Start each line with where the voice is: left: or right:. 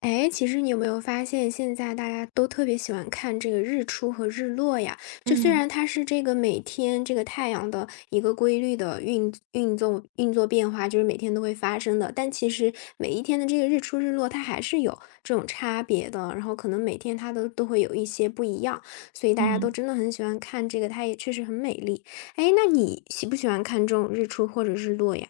left: 哎，其实你有没有发现，现在大家都特别喜欢看这个日出和日落呀？就虽
right: 嗯
left: 然它是这个每天这个太阳的一个规律的运作变化，就是每天都会发生的，但其实每一天的这个日出日落，它还是有这种差别的。然后可能每天它都会有一些不一样，所以大家都
right: 嗯，
left: 真的很喜欢看这个，它也确实很美丽。哎，那你喜不喜欢看这种日出或者日落呀？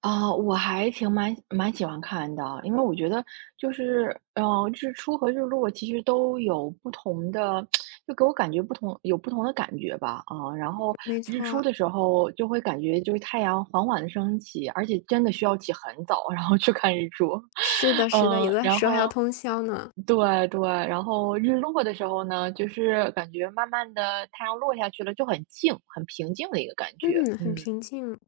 right: 啊，我还挺蛮喜欢看的，因为我觉得就是，日出和日落其实都有不同的，就给我感觉不同，有不同的感觉吧，啊，然后
left: 没
right: 日出
left: 错，
right: 的时候就会感觉就是太阳缓缓的升起，而且真的需要起很早，然后去看日出，
left: 是的，是的，有
right: 嗯，
left: 的
right: 然
left: 时候还要
right: 后。
left: 通宵呢。
right: 对对，然后日落的时候呢，就是感觉慢慢的太阳落下去了，就很静、很平静的一个感觉。
left: 嗯，很
right: 嗯，
left: 平静。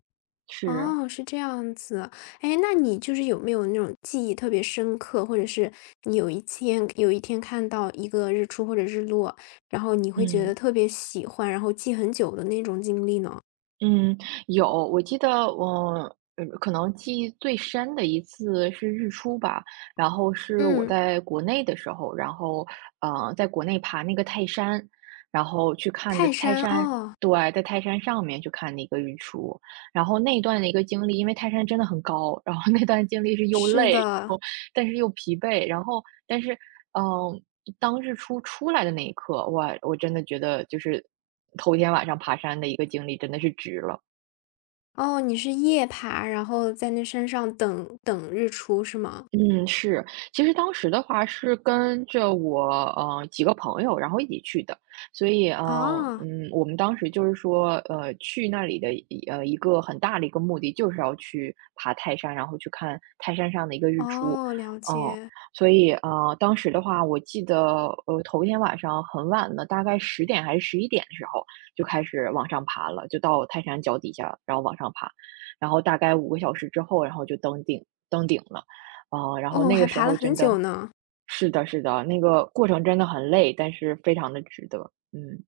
right: 是。
left: 哦，是这样子。哎，那你就是有没有那种记忆特别深刻，或者是你有一天看到一个日出或者日落，然后你会觉得
right: 嗯
left: 特别喜欢，然后记很久的那种经历呢？
right: 嗯，有，我记得可能记忆最深的一次是日出吧，然后是我
left: 嗯，
right: 在国内的时候，然后在国内爬那个泰山，然后去看的
left: 泰
right: 泰
left: 山，
right: 山，
left: 哦，
right: 对，在泰山上面去看那个日出，然后那段的一个经历，因为泰山真的很高，然后那段经历是又
left: 是
right: 累，然
left: 的。
right: 后但是又疲惫，然后但是嗯，当日出出来的那一刻，哇，我真的觉得就是头天晚上爬山的一个经历真的是值了。
left: 哦，你是夜爬，然后在那山上等等日出是吗？
right: 嗯，是。其实当时的话是跟着我，几个朋友，然后一起去的。所以
left: 啊，
right: 我们当时就是说，去那里的一个很大的一个目的就是要去爬泰山，然后去看泰山上的一个日出。
left: 哦，了
right: 嗯，
left: 解。
right: 所以，当时的话，我记得，头一天晚上很晚了，大概10点还是11点的时候就开始往上爬了，就到泰山脚底下，然后往上爬，然后大概5个小时之后，然后就登顶了。啊，然后
left: 哦，
right: 那个
left: 还
right: 时
left: 爬了
right: 候
left: 很
right: 真的
left: 久呢。
right: 是的，是的，那个过程真的很累，但是非常的值得，嗯。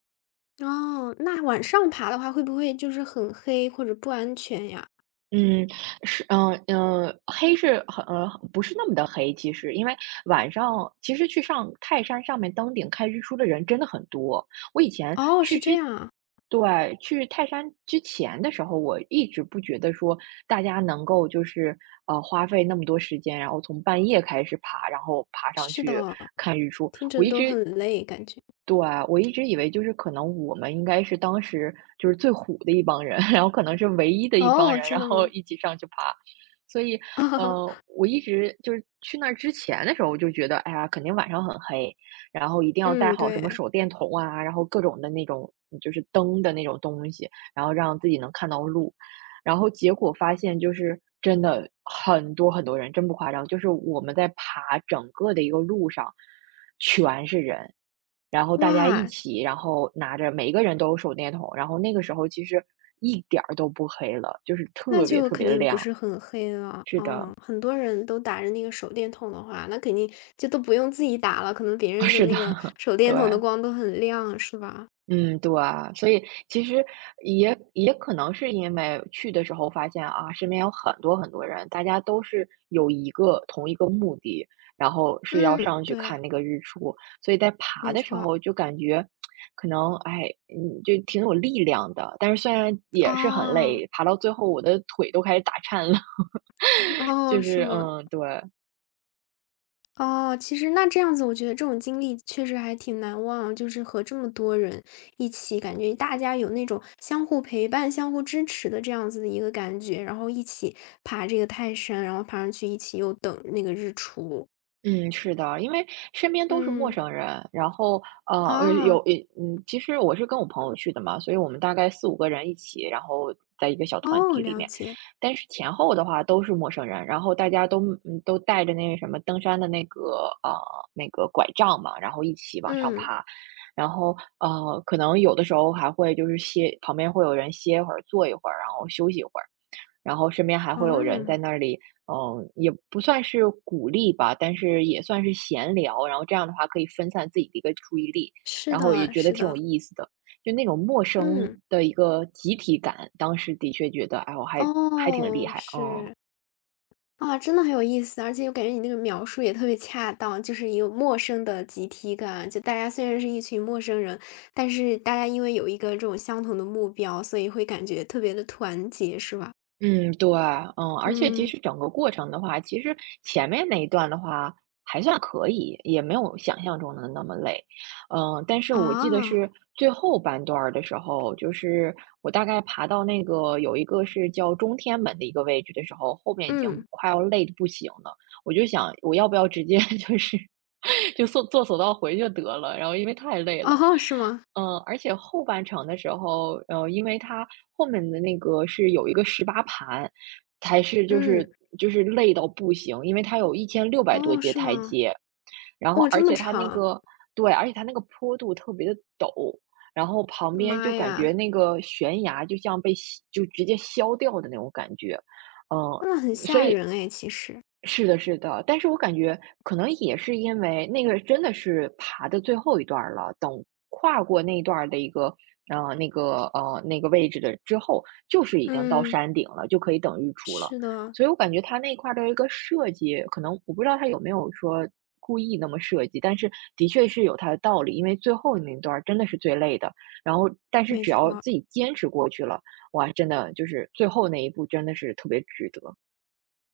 left: 哦，那往上爬的话，会不会就是很黑或者不安全呀？
right: 嗯，是黑是很呃，不是那么的黑，其实，因为晚上其实去上泰山上面登顶看日出的人真的很多。我以前
left: 哦，
right: 去
left: 是
right: 之
left: 这样啊，
right: 对，去泰山之前的时候，我一直不觉得说大家能够就是，花费那么多时间，然后从半夜开始爬，然后爬上
left: 是的
right: 去
left: 哦，
right: 看日出，
left: 听
right: 我
left: 着
right: 一
left: 都
right: 直
left: 很累感觉。
right: 对，我一直以为就是可能我们应该是当时就是最虎的一帮人，然后可能是唯一的一帮
left: 哦，
right: 人，
left: 真
right: 然
left: 的
right: 后
left: 吗？
right: 一起上去爬。所以，我一直就是去那儿之前的时候，我就觉得，哎呀，肯定晚上很黑，然后一定要带
left: 嗯，
right: 好什么
left: 对，
right: 手电筒啊，然后各种的那种就是灯的那种东西，然后让自己能看到路。然后结果发现，就是真的很多很多人，真不夸张，就是我们在爬整个的一个路上，全是人，然后大家一
left: 哇，
right: 起，然后拿着每个人都有手电筒，然后那个时候其实一点儿都不黑了，就是
left: 那
right: 特别
left: 就
right: 特
left: 肯
right: 别的
left: 定不
right: 亮，
left: 是很黑了。
right: 是
left: 哦，
right: 的，
left: 很多人都打着那个手电筒的话，那肯定就都不用自己打了，可能别 人的
right: 是的，
left: 那个 手
right: 对。
left: 电筒的光都很亮，是吧？
right: 嗯，对啊，所以其实也可能是因为去的时候发现啊，身边有很多很多人，大家都是有一个同一个目的，然后是要
left: 嗯，
right: 上去
left: 对，
right: 看那个日出，所以在爬
left: 没
right: 的时
left: 错。
right: 候就感觉可能哎，就挺有力量的，但是虽然也是很
left: 哦，
right: 累，爬到最后我的腿都开始打颤了，就
left: 哦，是
right: 是
left: 吗？
right: 嗯，对。
left: 哦，其实那这样子，我觉得这种经历确实还挺难忘，就是和这么多人一起，感觉大家有那种相互陪伴、相互支持的这样子的一个感觉，然后一起爬这个泰山，然后爬上去一起又等那个日出。
right: 嗯，是的，因为身边都是陌
left: 嗯，
right: 生人，然后呃呃有
left: 啊，
right: 呃嗯，其实我是跟我朋友去的嘛，所以我们大概四五个人一起，然后在一个小团
left: 哦，
right: 体里
left: 了
right: 面，
left: 解，
right: 但是前后的话都是陌生人，然后大家都带着那个什么登山的那个拐杖嘛，然后一起往上
left: 嗯，
right: 爬，然后可能有的时候还会就是歇，旁边会有人歇一会儿，坐一会儿，然后休息一会儿。然后身边还会有人在
left: 哦，
right: 那里，也不算是鼓励吧，但是也算是闲聊，然后这样的话可以分散自己的一个注意力，
left: 是
right: 然后也
left: 的，
right: 觉得
left: 是
right: 挺有
left: 的，
right: 意思的，就那种陌生
left: 嗯，
right: 的一个集体感，当时的确觉得，哎，我还挺厉
left: 哦，
right: 害，嗯。
left: 是。啊，真的很有意思，而且我感觉你那个描述也特别恰当，就是有陌生的集体感。就大家虽然是一群陌生人，但是大家因为有一个这种相同的目标，所以会感觉特别的团结，是吧？
right: 嗯，对，而且其
left: 嗯，
right: 实整个过程的话，其实前面那一段的话还算可以，也没有想象中的那么累。但是我记得
left: 啊，
right: 是最后半段儿的时候，就是我大概爬到那个有一个是叫中天门的一个位置的时候，后面已经
left: 嗯，
right: 快要累得不行了，我就想我要不要直接 就是就坐坐索道回去得了，然后因为太累了。
left: 哦，是吗？
right: 而且后半程的时候，因为它后面的那个是有一个十八盘，才是就
left: 嗯，
right: 是就是累到不行，因为它有1,600多
left: 哦，
right: 节
left: 是
right: 台
left: 吗？
right: 阶，然后
left: 哦，这
right: 而
left: 么
right: 且它那
left: 长，
right: 个对，而且它那个坡度特别的陡，然后旁边
left: 妈
right: 就感觉
left: 呀，
right: 那个悬崖就像被吸就直接削掉的那种感觉，
left: 那很
right: 嗯，所
left: 吓
right: 以
left: 人哎，其实，
right: 是的是的，但是我感觉可能也是因为那个真的是爬的最后一段儿了，等跨过那一段儿的一个那个那个位置的之后，就是已经到
left: 嗯，
right: 山顶了，就可以等日出了。
left: 是的，
right: 所以我感觉他那一块儿的一个设计，可能我不知道他有没有说故意那么设计，但是的确是有它的道理。因为最后那段儿真的是最累的，然后但是
left: 没
right: 只要
left: 错。
right: 自己坚持过去了，哇，真的就是最后那一步真的是特别值得。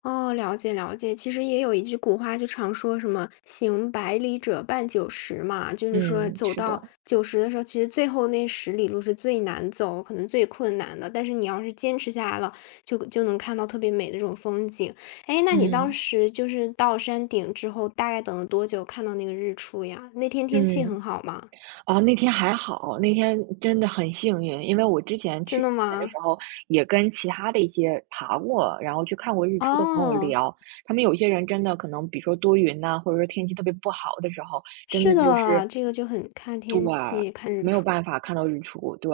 left: 哦，了解了解。其实也有一句古话，就常说什么“行百里者半九十”嘛，就是说
right: 嗯，
left: 走
right: 是的，
left: 到九十的时候，其实最后那10里路是最难走，可能最困难的。但是你要是坚持下来了，就能看到特别美的这种风景。哎，那你当
right: 嗯
left: 时就是到山顶之后，大概等了多久看到那个日出呀？那天天气
right: 嗯。
left: 很好吗？
right: 啊，那天还好，那天真的很幸运，因为我之前
left: 真
right: 去之
left: 的
right: 前的
left: 吗？
right: 时候，也跟其他的一些爬过，然后去看过日出的朋友
left: 哦，
right: 聊，他们有些人真的可能，比如说多云呐、或者说天气特别不好的时候，真
left: 是
right: 的就是
left: 的，这个就很看天气，看日
right: 没有
left: 出。
right: 办法看到日出，对。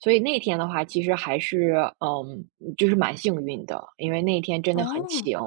right: 所以那天的话，其实还是，就是蛮幸运的，因为那天真的很
left: 哦，
right: 晴。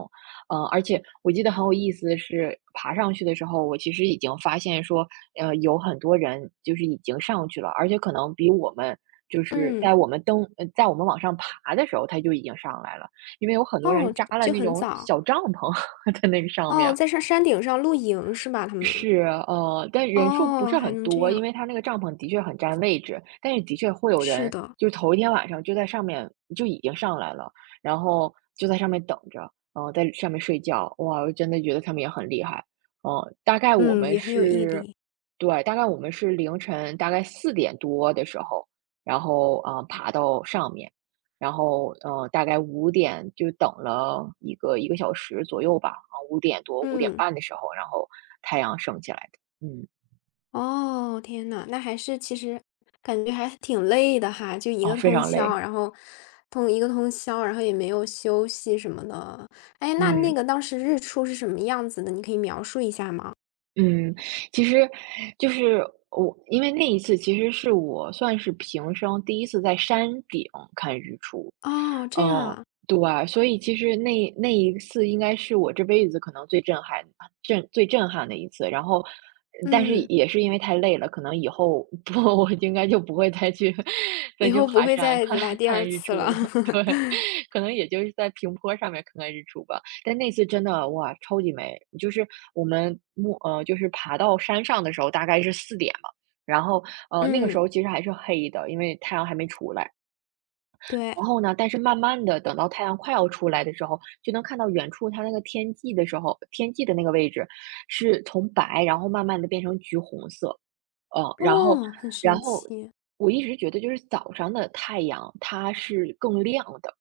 right: 而且我记得很有意思的是，爬上去的时候，我其实已经发现说，有很多人就是已经上去了，而且可能比我们就是
left: 嗯，
right: 在我们往上爬的时候，他就已经上来了，因为有很多人
left: 哦，
right: 扎了
left: 就
right: 那
left: 很
right: 种
left: 早。
right: 小帐篷 在那个上
left: 哦，
right: 面，
left: 在上山顶上露营是吧？他们？
right: 是，但人数不
left: 哦，
right: 是
left: 还
right: 很
left: 能这
right: 多，因
left: 样，
right: 为他那个帐篷的确很占位置，但是的确会有
left: 是
right: 人，
left: 的，
right: 就是头一天晚上就在上面就已经上来了，然后就在上面等着，在上面睡觉，哇，我真的觉得他们也很厉害，大概我
left: 嗯，
right: 们
left: 也很有毅
right: 是，
left: 力。
right: 对，大概我们是凌晨大概4点多的时候，然后爬到上面，然后大概五点就等了一个小时左右吧，5点多、五点
left: 嗯，
right: 半的时候，然后太阳升起来的。嗯，
left: 哦，天呐，那还是其实感觉还是挺累的哈，就一
right: 哦，
left: 个
right: 非
left: 通
right: 常
left: 宵，
right: 累，
left: 然后通一个通宵，然后也没有休息什么的。哎，那
right: 嗯。
left: 那个当时日出是什么样子的？你可以描述一下吗？
right: 嗯，其实就是我，因为那一次其实是我算是平生第一次在山顶看日出，
left: 哦，这样
right: 嗯，
left: 啊，
right: 对啊，所以其实那一次应该是我这辈子可能最震撼的一次。然后，但是
left: 嗯，
right: 也是因为太累了，可能以后不，我应该就不会再去 再
left: 以
right: 去
left: 后不
right: 爬
left: 会
right: 山
left: 再
right: 看
left: 来第
right: 看
left: 二
right: 日
left: 次
right: 出
left: 了。
right: 了。对，可能也就是在平坡上面看看日出吧。但那次真的，哇，超级美！就是我们就是爬到山上的时候，大概是4点嘛。然后，那个时
left: 嗯，
right: 候其实还是黑的，因为太阳还没出来。
left: 对，
right: 然后呢，但是慢慢的，等到太阳快要出来的时候，就能看到远处它那个天际的那个位置，是从白，然后慢慢的变成橘红色。嗯，然后
left: 哦，很
right: 然
left: 神
right: 后
left: 奇。
right: 我一直觉得就是早上的太阳，它是更亮的，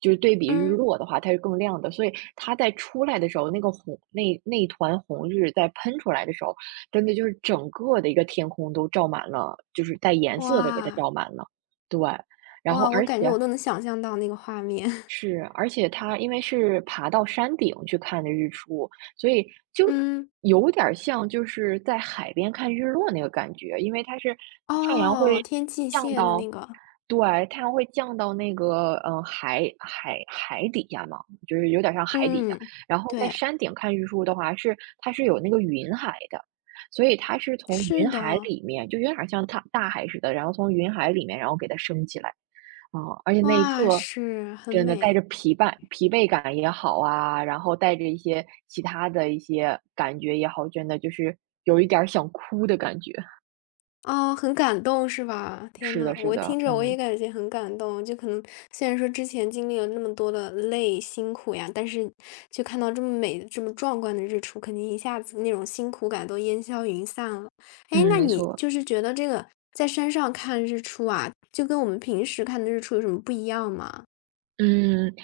right: 就是对比日
left: 嗯，
right: 落的话，它是更亮的，所以它在出来的时候，那个红那那一团红日在喷出来的时候，真的就是整个的一个天空都照满了就是带颜色的给它
left: 哇。
right: 照满了。对，然后
left: 哇，我感觉我都能想象到那个画面。
right: 而且它因为是爬到山顶去看的日出，所以就
left: 嗯，
right: 有点儿像就是在海边看日落那个感觉，因为它是太阳
left: 哦，
right: 会
left: 天际
right: 降
left: 线的
right: 到，
left: 那个，
right: 对，太阳会降到那个海底下嘛，就是有点像海底下。
left: 嗯，
right: 然后在
left: 对，
right: 山顶看日出的话，是它是有那个云海的，所以它是从
left: 是
right: 云海
left: 的，
right: 里面，就有点像大大海似的，然后从云海里面，然后给它升起来。哦，而且那一
left: 哇，
right: 刻，
left: 是，很
right: 真的带
left: 美。
right: 着疲惫感也好啊，然后带着一些其他的一些感觉也好，真的就是有一点儿想哭的感觉。
left: 哦，很感动是吧？天
right: 是的，
left: 呐，
right: 是
left: 我听
right: 的，
left: 着我也
right: 嗯，
left: 感觉很感动。就可能虽然说之前经历了那么多的累、辛苦呀，但是就看到这么美、这么壮观的日出，肯定一下子那种辛苦感都烟消云散了。哎，
right: 嗯，
left: 那
right: 没
left: 你
right: 错。
left: 就是觉得这个在山上看日出啊，就跟我们平时看的日出有什么不一样吗？
right: 嗯，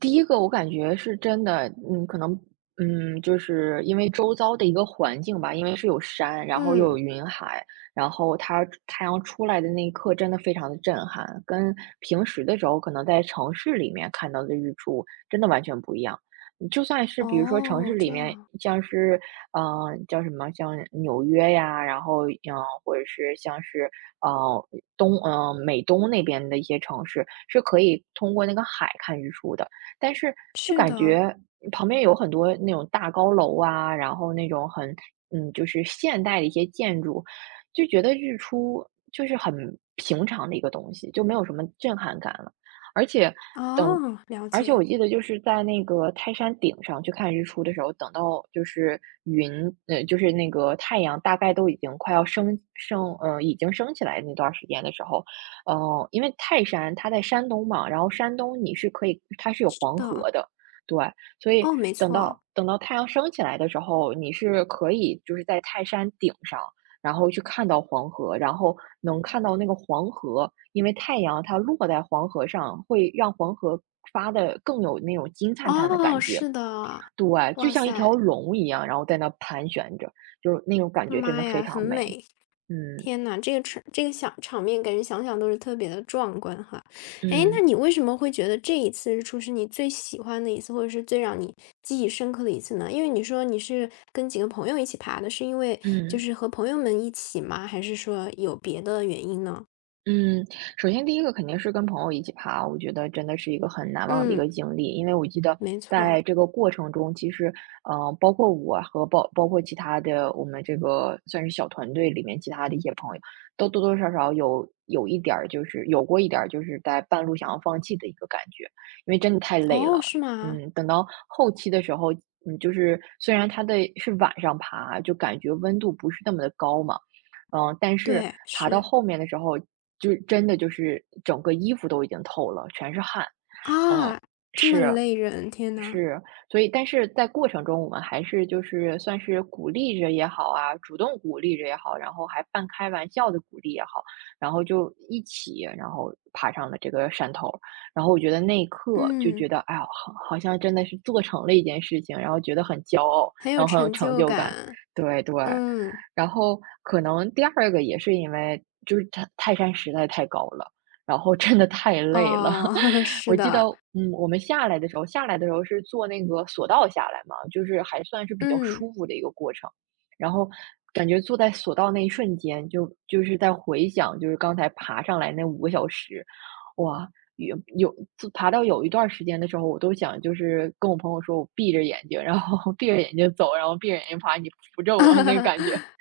right: 第一个我感觉是真的，可能，就是因为周遭的一个环境吧，因为是有山，然后又有
left: 嗯，
right: 云海，然后它太阳出来的那一刻真的非常的震撼，跟平时的时候可能在城市里面看到的日出真的完全不一样。嗯就算是比如说城市
left: 哦，
right: 里
left: 这
right: 面，
left: 样，
right: 像是嗯、叫什么，像纽约呀，然后或者是像是呃，美东那边的一些城市，是可以通过那个海看日出的。但是就
left: 是
right: 感
left: 的，
right: 觉旁边有很多那种大高楼啊，然后那种很就是现代的一些建筑，就觉得日出就是很平常的一个东西，就没有什么震撼感了。而且等
left: 哦，了解，
right: 我记得就是在那个泰山顶上去看日出的时候，等到就是云，就是那个太阳大概都已经升起来那段儿时间的时候，因为泰山它在山东嘛，然后山东你是可以，它是有
left: 是
right: 黄
left: 的，
right: 河的，对，所以
left: 哦，没
right: 等到
left: 错，
right: 等到太阳升起来的时候，你是可以就是在泰山顶上，然后去看到黄河，然后能看到那个黄河，因为太阳它落在黄河上，会让黄河发的更有那种金灿灿的感
left: 哦，
right: 觉。
left: 是的，
right: 对，就
left: 哇
right: 像一
left: 塞。
right: 条龙一样，然后在那盘旋着，就是那种感觉真
left: 妈
right: 的非
left: 呀，很
right: 常美。
left: 美！
right: 嗯
left: 天呐，这个场面，感觉想想都是特别的壮观哈。哎，
right: 嗯
left: 那你为什么会觉得这一次日出是你最喜欢的一次，或者是最让你记忆深刻的一次呢？因为你说你是跟几个朋友一起爬的，是因为就
right: 嗯。
left: 是和朋友们一起吗？还是说有别的原因呢？
right: 嗯，首先第一个肯定是跟朋友一起爬，我觉得真的是一个很难忘的一
left: 嗯，
right: 个经历。因为我记得
left: 没错。
right: 在这个过程中，其实，包括我和包括其他的我们这个算是小团队里面其他的一些朋友，都多多少少有一点儿，就是有过一点儿，就是在半路想要放弃的一个感觉，因为真的太累
left: 哦，
right: 了。
left: 是吗？
right: 等到后期的时候，就是虽然它的是晚上爬，就感觉温度不是那么的高嘛。但是
left: 对，
right: 爬到
left: 是。
right: 后面的时候，就真的就是整个衣服都已经透了，全是汗。嗯，
left: 啊，这么
right: 是
left: 累人，天呐。
right: 是，所以但是在过程中，我们还是就是算是鼓励着也好啊，主动鼓励着也好，然后还半开玩笑的鼓励也好，然后就一起，然后爬上了这个山头儿。然后我觉得那一刻就觉
left: 嗯，
right: 得，哎呀，好，好像真的是做成了一件事情，然后觉得很骄傲，
left: 很有
right: 然后很有
left: 成
right: 成
left: 就
right: 就感。
left: 感。
right: 对对。
left: 嗯，
right: 然后可能第二个也是因为就是泰山实在太高了，然后真的太累了。
left: 哦，
right: 我
left: 是
right: 记得，
left: 的。
right: 我们下来的时候，下来的时候是坐那个索道下来嘛，就是还算是比较
left: 嗯，
right: 舒服的一个过程。然后感觉坐在索道那一瞬间，就是在回想，就是刚才爬上来那5个小时，哇，有爬到有一段时间的时候，我都想就是跟我朋友说，我闭着眼睛，然后 闭着眼睛走，然后闭着眼睛爬，你扶着我那感觉，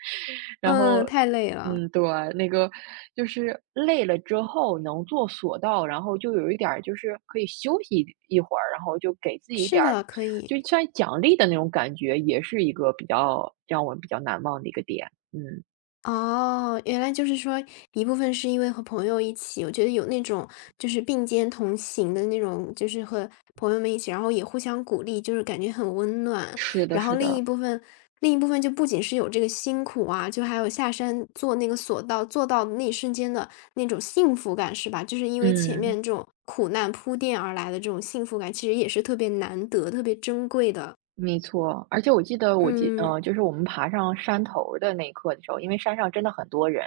right: 然后，
left: 嗯，太累了。
right: 嗯，对，那个就是累了之后能坐索道，然后就有一点儿就是可以休息一会儿，然后就给自己一
left: 是
right: 点儿，
left: 的，可以。
right: 就算奖励的那种感觉，也是一个比较让我比较难忘的一个点。嗯，
left: 哦，原来就是说一部分是因为和朋友一起，我觉得有那种就是并肩同行的那种，就是和朋友们一起，然后也互相鼓励，就是感觉很温暖。
right: 是的，
left: 然后
right: 是
left: 另一
right: 的，
left: 部分，另一部分就不仅是有这个辛苦啊，就还有下山坐那个索道，坐到那一瞬间的那种幸福感，是吧？就是因为前
right: 嗯。
left: 面这种苦难铺垫而来的这种幸福感，其实也是特别难得、特别珍贵的。
right: 没错，而且我记得我记
left: 嗯，
right: 嗯，就是我们爬上山头儿的那一刻的时候，因为山上真的很多人，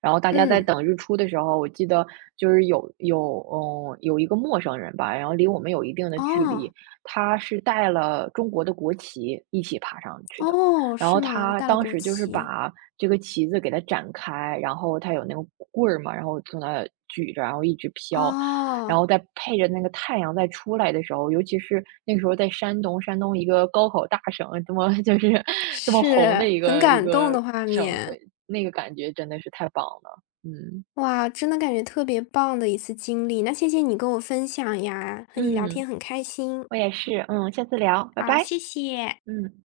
right: 然后大家在
left: 嗯，
right: 等日出的时候，我记得就是有一个陌生人吧，然后离我们有一定的距离，
left: 哦，
right: 他是带了中国的国旗一起爬上去的，
left: 哦，
right: 然
left: 是
right: 后
left: 吗？
right: 他
left: 带了
right: 当
left: 国
right: 时就是
left: 旗，
right: 把这个旗子给它展开，然后他有那个棍儿嘛，然后从那举着，然后一直飘，然
left: 哦，
right: 后再配着那个太阳再出来的时候，尤其是那个时候在山东，山东一个高考大省，这么 就是这么红
left: 是，
right: 的一
left: 很
right: 个一
left: 感动
right: 个
left: 的画
right: 省，
left: 面。
right: 对，那个感觉真的是太棒了。嗯，
left: 哇，真的感觉特别棒的一次经历，那谢谢你跟我分享呀，和你聊天
right: 嗯，
left: 很开心。
right: 我也是，嗯，下次聊，拜
left: 好，
right: 拜，
left: 谢谢。
right: 嗯。